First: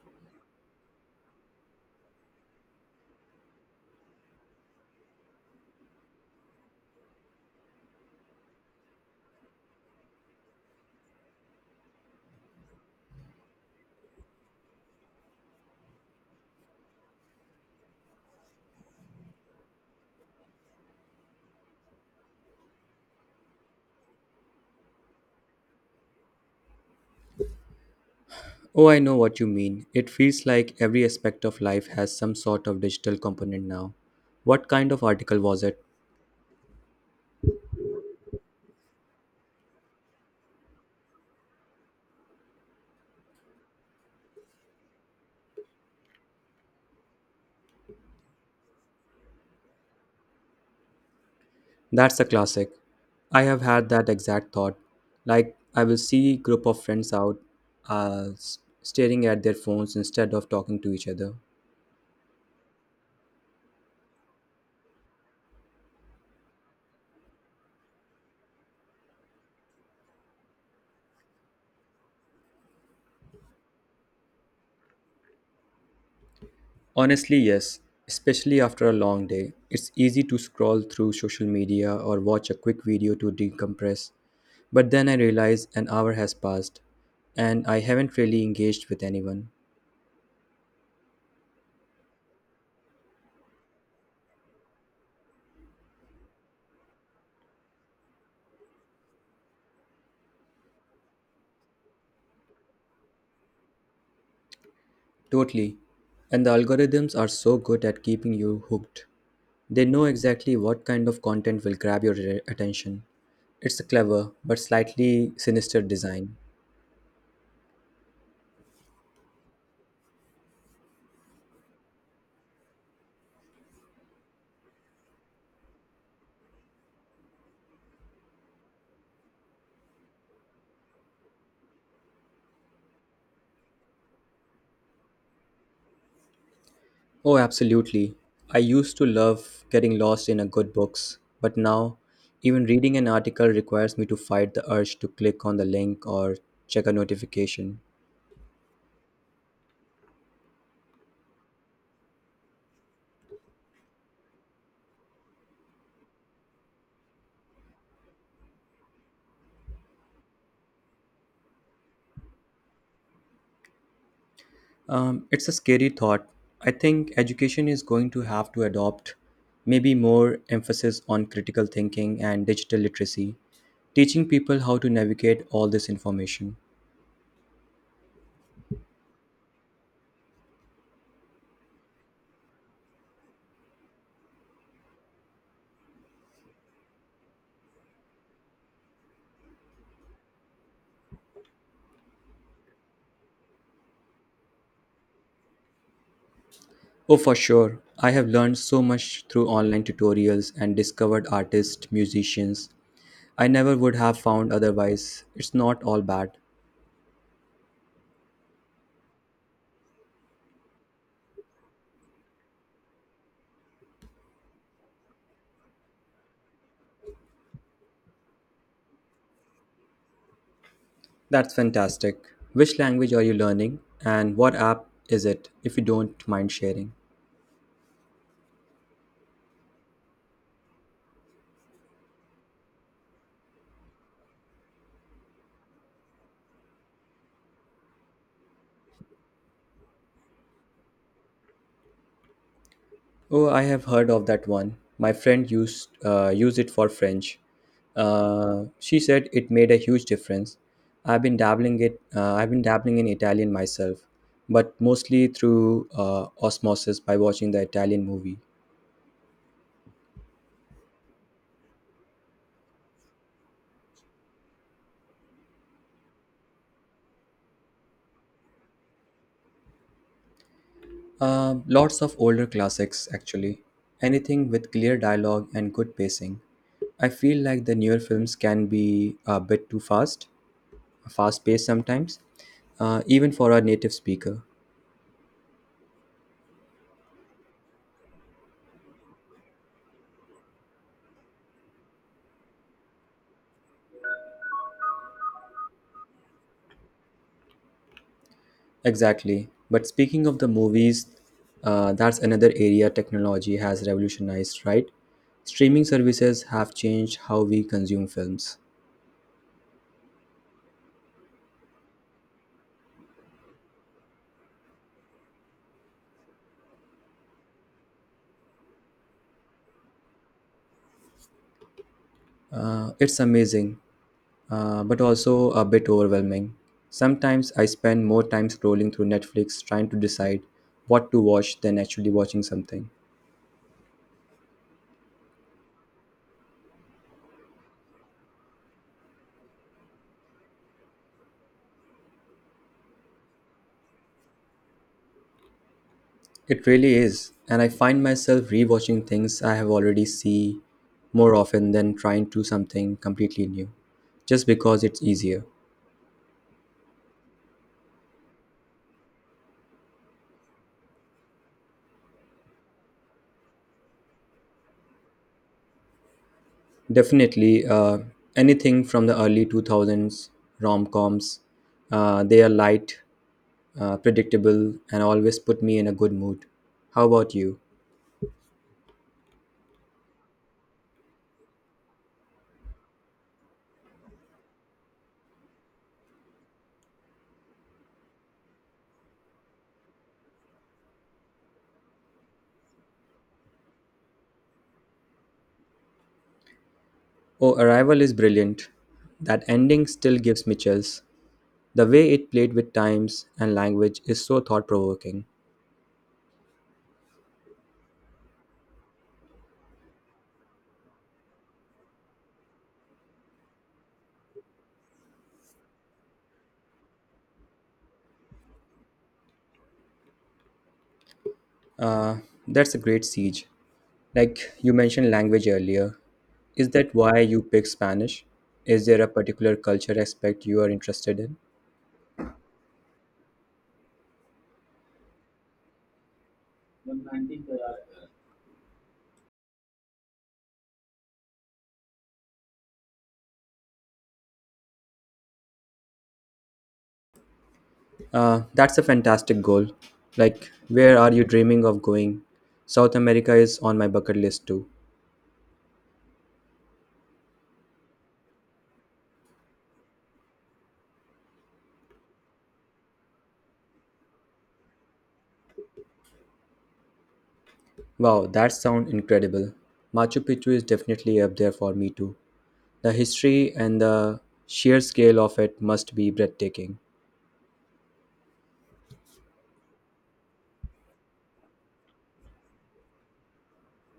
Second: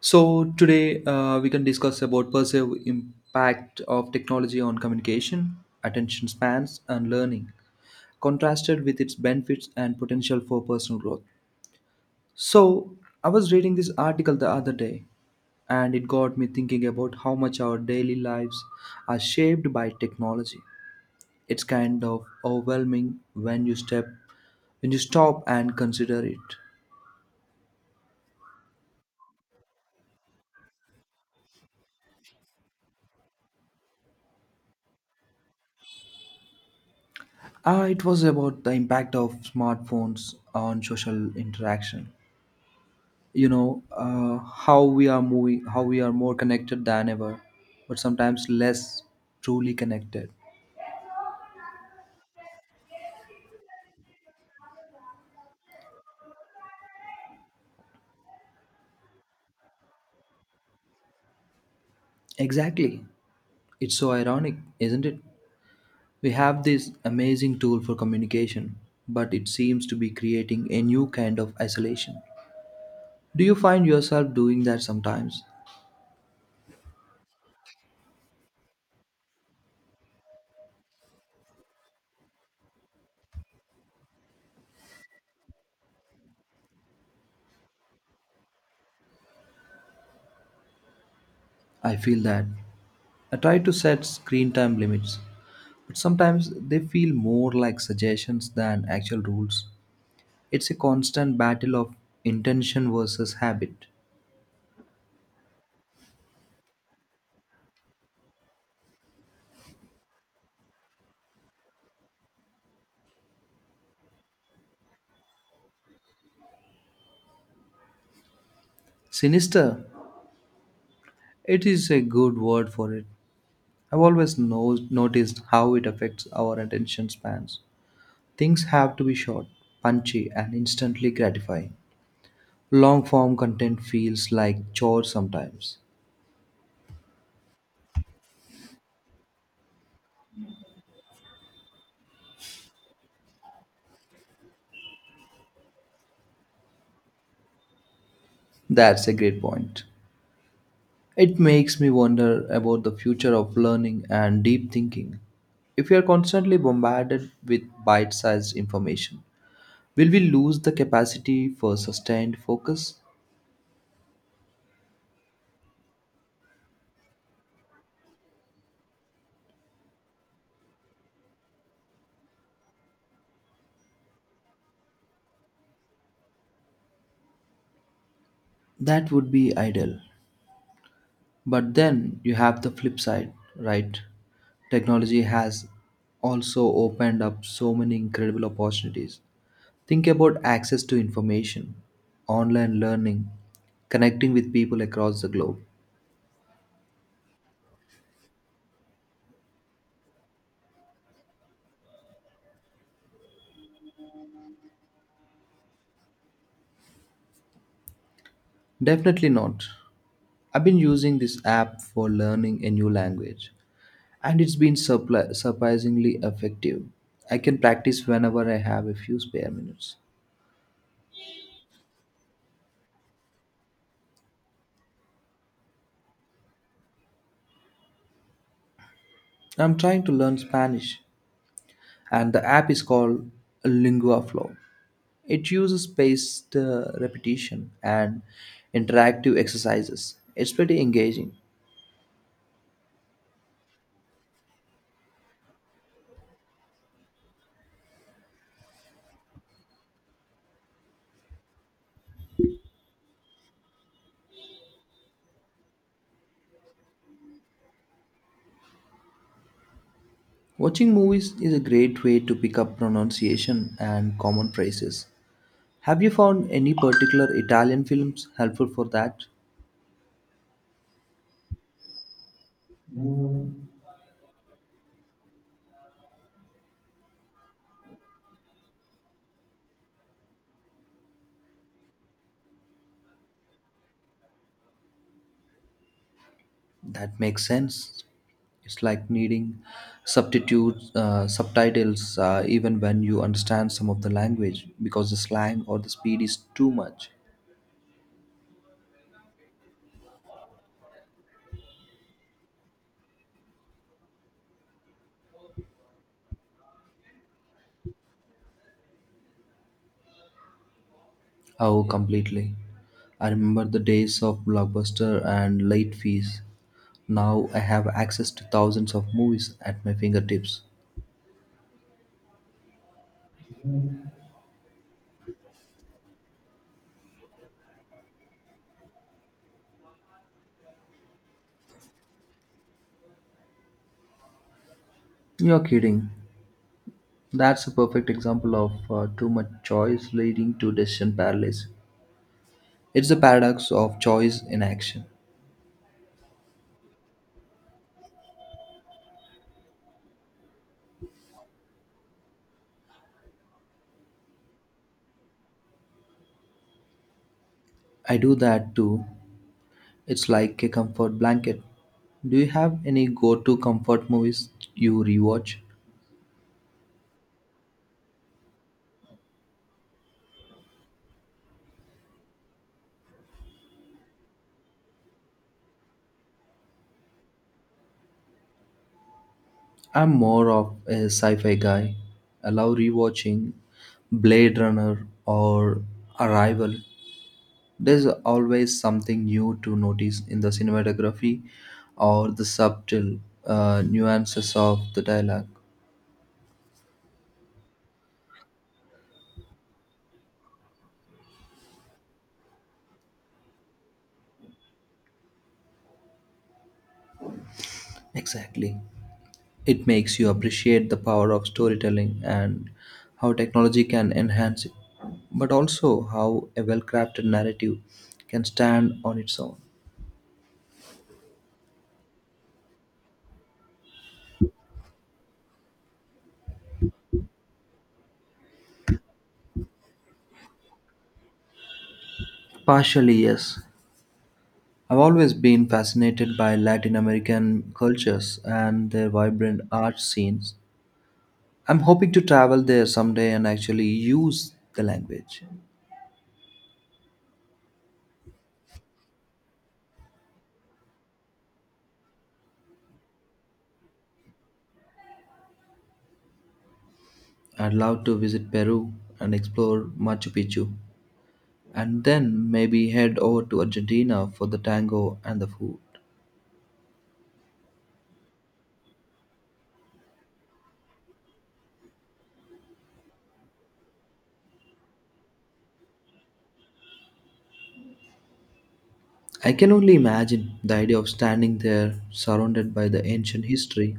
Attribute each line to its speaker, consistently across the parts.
Speaker 1: So today we can discuss about perceived impact of technology on communication, attention spans, and learning, contrasted with its benefits and potential for personal growth. So I was reading this article the other day, and it got me thinking about how much our daily lives are shaped by technology. It's kind of overwhelming when you stop and consider it.
Speaker 2: Oh, I know what you mean. It feels like every aspect of life has some sort of digital component now. What kind of article was it?
Speaker 1: It was about the impact of smartphones on social interaction, how we are more connected than ever but sometimes less truly connected.
Speaker 2: That's a classic. I have had that exact thought. Like I will see group of friends out staring at their phones instead of talking to each other.
Speaker 1: Exactly, it's so ironic, isn't it? We have this amazing tool for communication, but it seems to be creating a new kind of isolation. Do you find yourself doing that sometimes?
Speaker 2: Honestly, yes, especially after a long day. It's easy to scroll through social media or watch a quick video to decompress. But then I realize an hour has passed and I haven't really engaged with anyone.
Speaker 1: I feel that. I try to set screen time limits, but sometimes they feel more like suggestions than actual rules. It's a constant battle of intention versus habit.
Speaker 2: Totally. And the algorithms are so good at keeping you hooked. They know exactly what kind of content will grab your attention. It's a clever but slightly sinister design.
Speaker 1: Sinister, it is a good word for it. I've always noticed how it affects our attention spans. Things have to be short, punchy, and instantly gratifying. Long form content feels like chore sometimes.
Speaker 2: Oh, absolutely. I used to love getting lost in a good books, but now even reading an article requires me to fight the urge to click on the link or check a notification.
Speaker 1: That's a great point. It makes me wonder about the future of learning and deep thinking. If we are constantly bombarded with bite sized information, will we lose the capacity for sustained focus?
Speaker 2: It's a scary thought. I think education is going to have to adopt maybe more emphasis on critical thinking and digital literacy, teaching people how to navigate all this information.
Speaker 1: That would be ideal. But then you have the flip side, right? Technology has also opened up so many incredible opportunities. Think about access to information, online learning, connecting with people across the globe.
Speaker 2: Oh, for sure. I have learned so much through online tutorials and discovered artists, musicians I never would have found otherwise. It's not all bad.
Speaker 1: Definitely not. I've been using this app for learning a new language, and it's been surprisingly effective. I can practice whenever I have a few spare minutes.
Speaker 2: That's fantastic. Which language are you learning and what app is it if you don't mind sharing?
Speaker 1: I'm trying to learn Spanish, and the app is called LinguaFlow. It uses spaced repetition and interactive exercises. It's pretty engaging.
Speaker 2: Oh, I have heard of that one. My friend use it for French. She said it made a huge difference. I've been dabbling it. I've been dabbling in Italian myself, but mostly through osmosis by watching the Italian movie.
Speaker 1: Watching movies is a great way to pick up pronunciation and common phrases. Have you found any particular Italian films helpful for that?
Speaker 2: Lots of older classics, actually. Anything with clear dialogue and good pacing. I feel like the newer films can be a bit too fast, fast paced sometimes, even for a native speaker.
Speaker 1: That makes sense. It's like needing subtitles, even when you understand some of the language because the slang or the speed is too much.
Speaker 2: Exactly. But speaking of the movies, that's another area technology has revolutionized, right? Streaming services have changed how we consume films.
Speaker 1: Oh, completely. I remember the days of Blockbuster and late fees. Now I have access to thousands of movies at my fingertips.
Speaker 2: It's amazing, but also a bit overwhelming. Sometimes I spend more time scrolling through Netflix trying to decide what to watch than actually watching something.
Speaker 1: You're kidding. That's a perfect example of too much choice leading to decision paralysis. It's the paradox of choice in action.
Speaker 2: It really is, and I find myself rewatching things I have already seen more often than trying to something completely new, just because it's easier.
Speaker 1: I do that too. It's like a comfort blanket. Do you have any go to comfort movies you rewatch?
Speaker 2: Definitely, anything from the early 2000s rom coms. They are light, predictable, and always put me in a good mood. How about you?
Speaker 1: I'm more of a sci fi guy. I love rewatching Blade Runner or Arrival. There's always something new to notice in the cinematography or the subtle nuances of the dialogue.
Speaker 2: Oh, Arrival is brilliant. That ending still gives me chills. The way it played with times and language is so thought provoking.
Speaker 1: Exactly. It makes you appreciate the power of storytelling and how technology can enhance it, but also how a well crafted narrative can stand on its own.
Speaker 2: Uh, that's a great siege. Like you mentioned language earlier. Is that why you pick Spanish? Is there a particular culture aspect you are interested in?
Speaker 1: Partially, yes. I've always been fascinated by Latin American cultures and their vibrant art scenes. I'm hoping to travel there someday and actually use the language.
Speaker 2: That's a fantastic goal. Like, where are you dreaming of going? South America is on my bucket list too.
Speaker 1: I'd love to visit Peru and explore Machu Picchu, and then maybe head over to Argentina for the tango and the food.
Speaker 2: Wow, that sounds incredible. Machu Picchu is definitely up there for me too. The history and the sheer scale of it must be breathtaking.
Speaker 1: I can only imagine, the idea of standing there surrounded by the ancient history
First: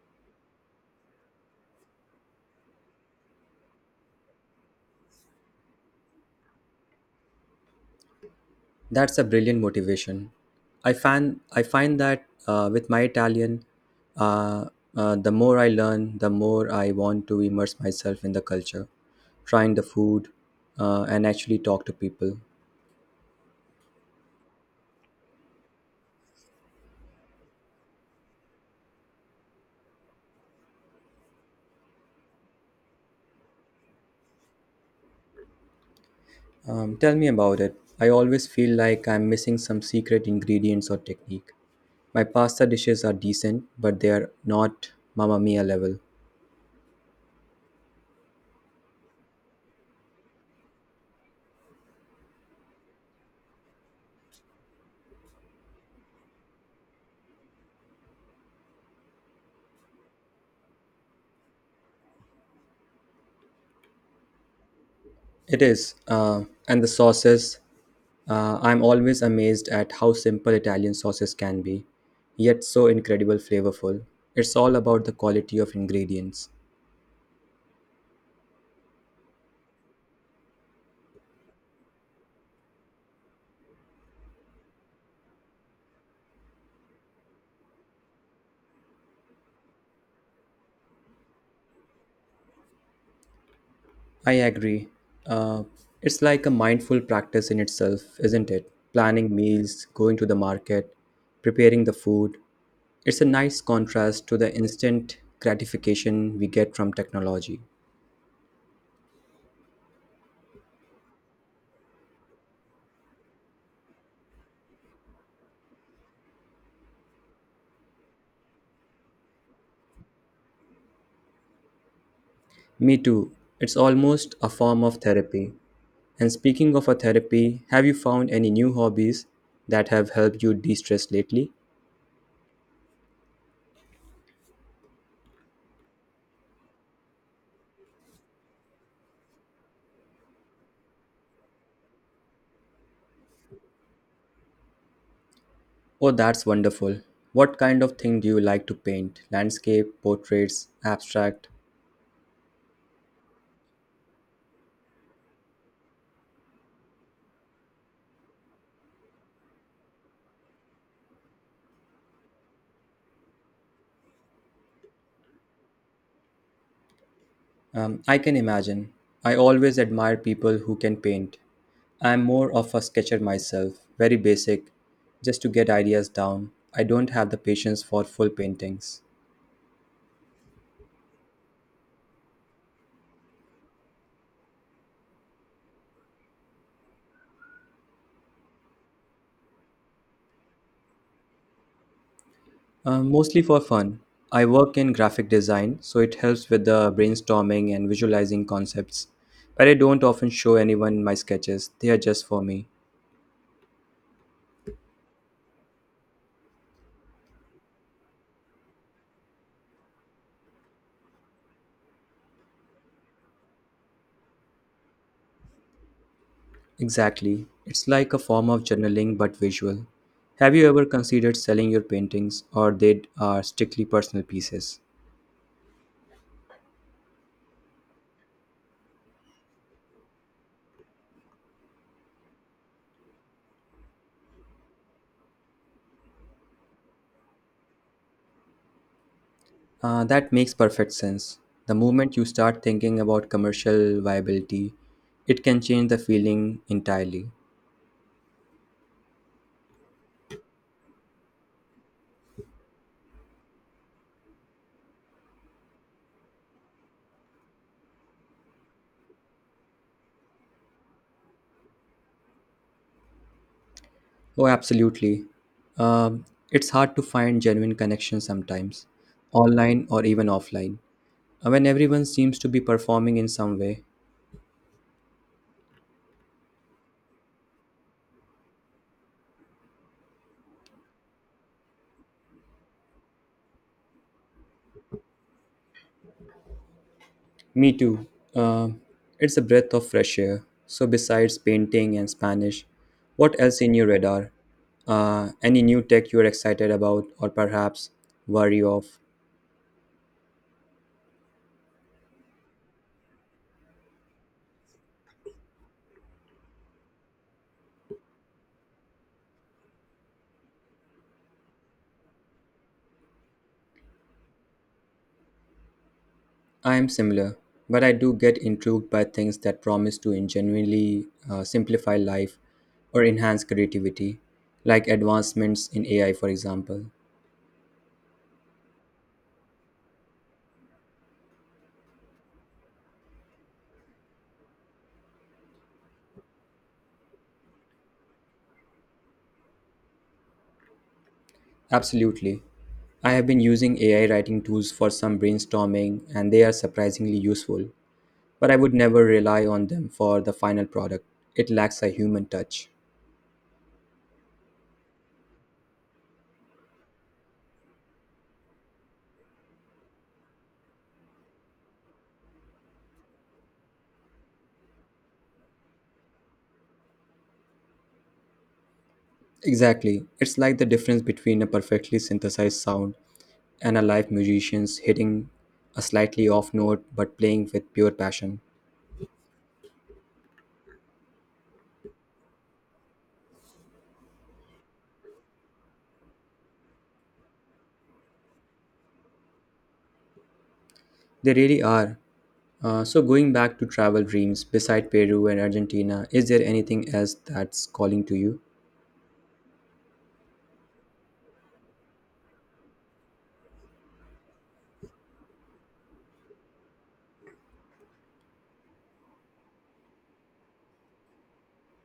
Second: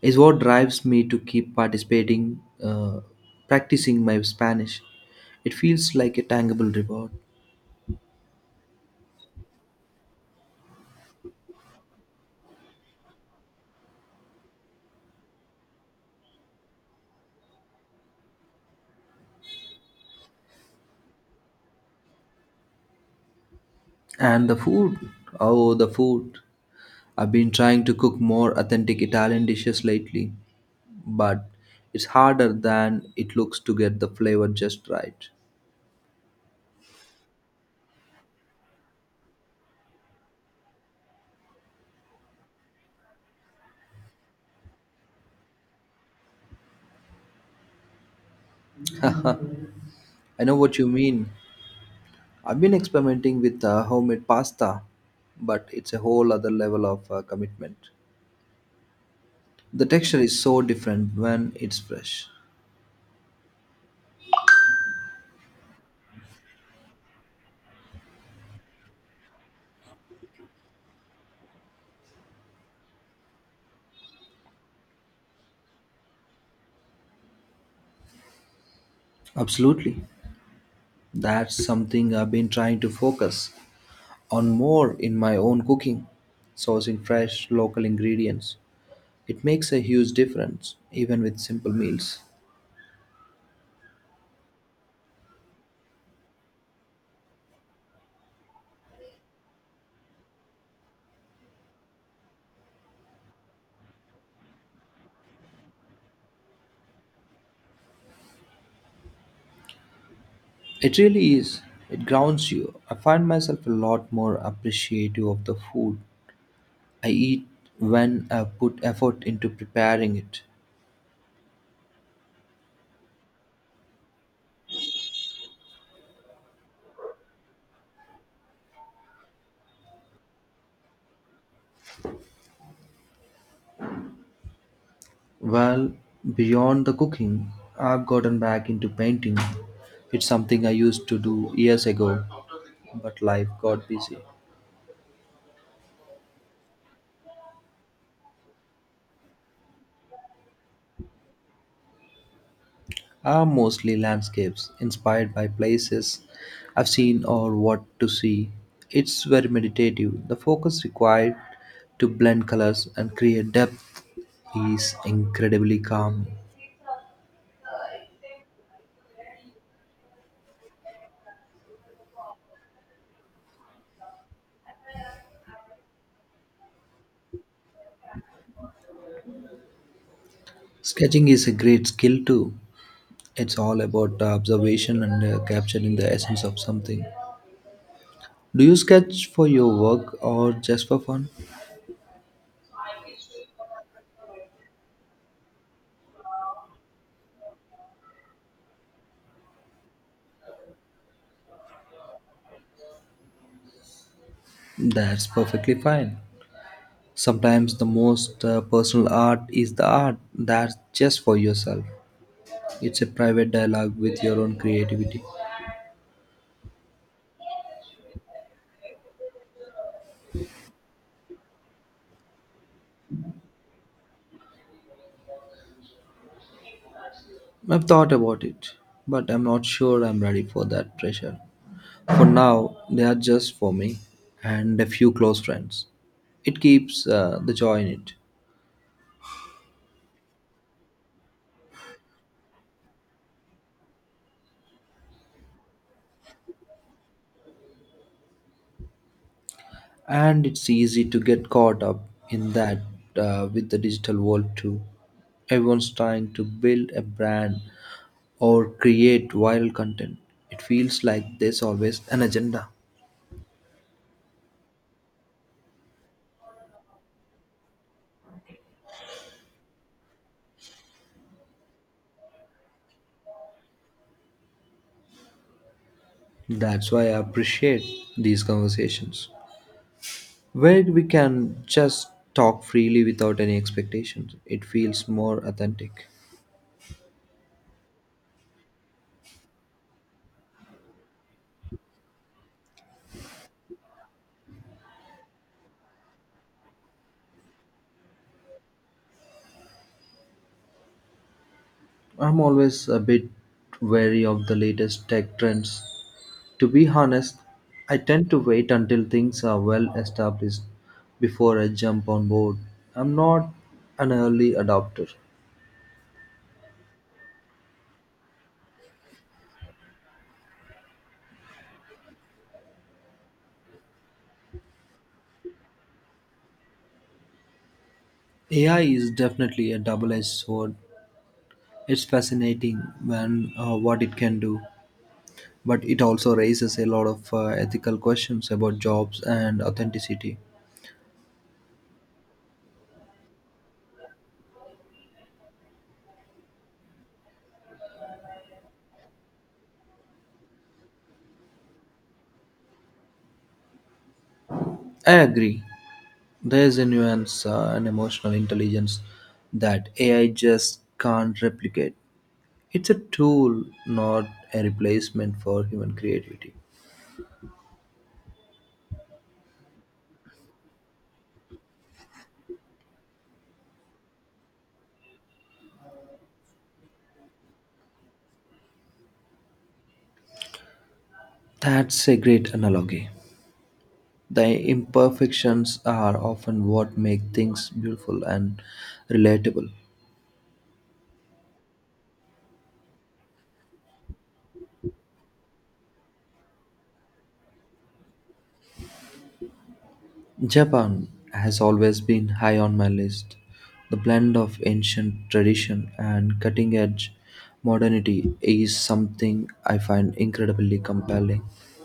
Speaker 1: is what drives me to keep practicing my Spanish. It feels like a tangible reward.
Speaker 2: That's a brilliant motivation. I find that with my Italian, uh, the more I learn, the more I want to immerse myself in the culture, trying the food, and actually talk to people.
Speaker 1: And the food, oh, the food. I've been trying to cook more authentic Italian dishes lately, but it's harder than it looks to get the flavor just right.
Speaker 2: Tell me about it. I always feel like I'm missing some secret ingredients or technique. My pasta dishes are decent, but they are not Mamma Mia level.
Speaker 1: I know what you mean. I've been experimenting with homemade pasta, but it's a whole other level of commitment. The texture is so different when it's fresh.
Speaker 2: It is, and the sauces. I'm always amazed at how simple Italian sauces can be, yet so incredible flavorful. It's all about the quality of ingredients.
Speaker 1: Absolutely. That's something I've been trying to focus on more in my own cooking, sourcing fresh local ingredients. It makes a huge difference, even with simple meals.
Speaker 2: I agree. Uh, it's like a mindful practice in itself, isn't it? Planning meals, going to the market, preparing the food. It's a nice contrast to the instant gratification we get from technology.
Speaker 1: It really is. It grounds you. I find myself a lot more appreciative of the food I eat when I put effort into preparing it.
Speaker 2: Me too. It's almost a form of therapy. And speaking of a therapy, have you found any new hobbies that have helped you de stress lately?
Speaker 1: Well, beyond the cooking, I've gotten back into painting. It's something I used to do years ago, but life got busy.
Speaker 2: Oh, that's wonderful. What kind of thing do you like to paint? Landscape, portraits, abstract?
Speaker 1: Are mostly landscapes inspired by places I've seen or what to see. It's very meditative. The focus required to blend colors and create depth is incredibly calming.
Speaker 2: I can imagine. I always admire people who can paint. I'm more of a sketcher myself, very basic, just to get ideas down. I don't have the patience for full paintings.
Speaker 1: Sketching is a great skill too. It's all about the observation and capturing the essence of something. Do you sketch for your work or just for fun?
Speaker 2: Mostly for fun. I work in graphic design, so it helps with the brainstorming and visualizing concepts. But I don't often show anyone my sketches, they are just for me.
Speaker 1: That's perfectly fine. Sometimes the most personal art is the art that's just for yourself. It's a private dialogue with your own creativity.
Speaker 2: Exactly. It's like a form of journaling but visual. Have you ever considered selling your paintings, or they are strictly personal pieces?
Speaker 1: I've thought about it, but I'm not sure I'm ready for that pressure. For now, they are just for me and a few close friends. It keeps the joy in it.
Speaker 2: That makes perfect sense. The moment you start thinking about commercial viability, it can change the feeling entirely.
Speaker 1: And it's easy to get caught up in that, with the digital world too. Everyone's trying to build a brand or create viral content. It feels like there's always an agenda.
Speaker 2: Oh, absolutely. Um, it's hard to find genuine connections sometimes, online or even offline, when everyone seems to be performing in some way.
Speaker 1: That's why I appreciate these conversations where we can just talk freely without any expectations. It feels more authentic.
Speaker 2: Me too. Um it's a breath of fresh air. So, besides painting and Spanish, what else in your radar? Any new tech you're excited about or perhaps worry of?
Speaker 1: I'm always a bit wary of the latest tech trends. To be honest, I tend to wait until things are well established before I jump on board. I'm not an early adopter.
Speaker 2: I am similar, but I do get intrigued by things that promise to genuinely simplify life or enhance creativity, like advancements in AI, for example.
Speaker 1: AI is definitely a double edged sword. It's fascinating when what it can do, but it also raises a lot of ethical questions about jobs and authenticity.
Speaker 2: Absolutely. I have been using AI writing tools for some brainstorming, and they are surprisingly useful, but I would never rely on them for the final product. It lacks a human touch.
Speaker 1: I agree. There is a nuance and emotional intelligence that AI just can't replicate. It's a tool, not a replacement for human creativity.
Speaker 2: Exactly. It's like the difference between a perfectly synthesized sound and a live musician's hitting a slightly off note but playing with pure passion.
Speaker 1: That's a great analogy. The imperfections are often what make things beautiful and relatable.
Speaker 2: They really are. So, going back to travel dreams, beside Peru and Argentina, is there anything else that's calling to you?
Speaker 1: Japan has always been high on my list. The blend of ancient tradition and cutting edge modernity is something I find incredibly compelling.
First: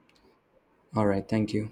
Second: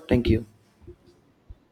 Speaker 1: Thank you.
Speaker 2: All right, thank you.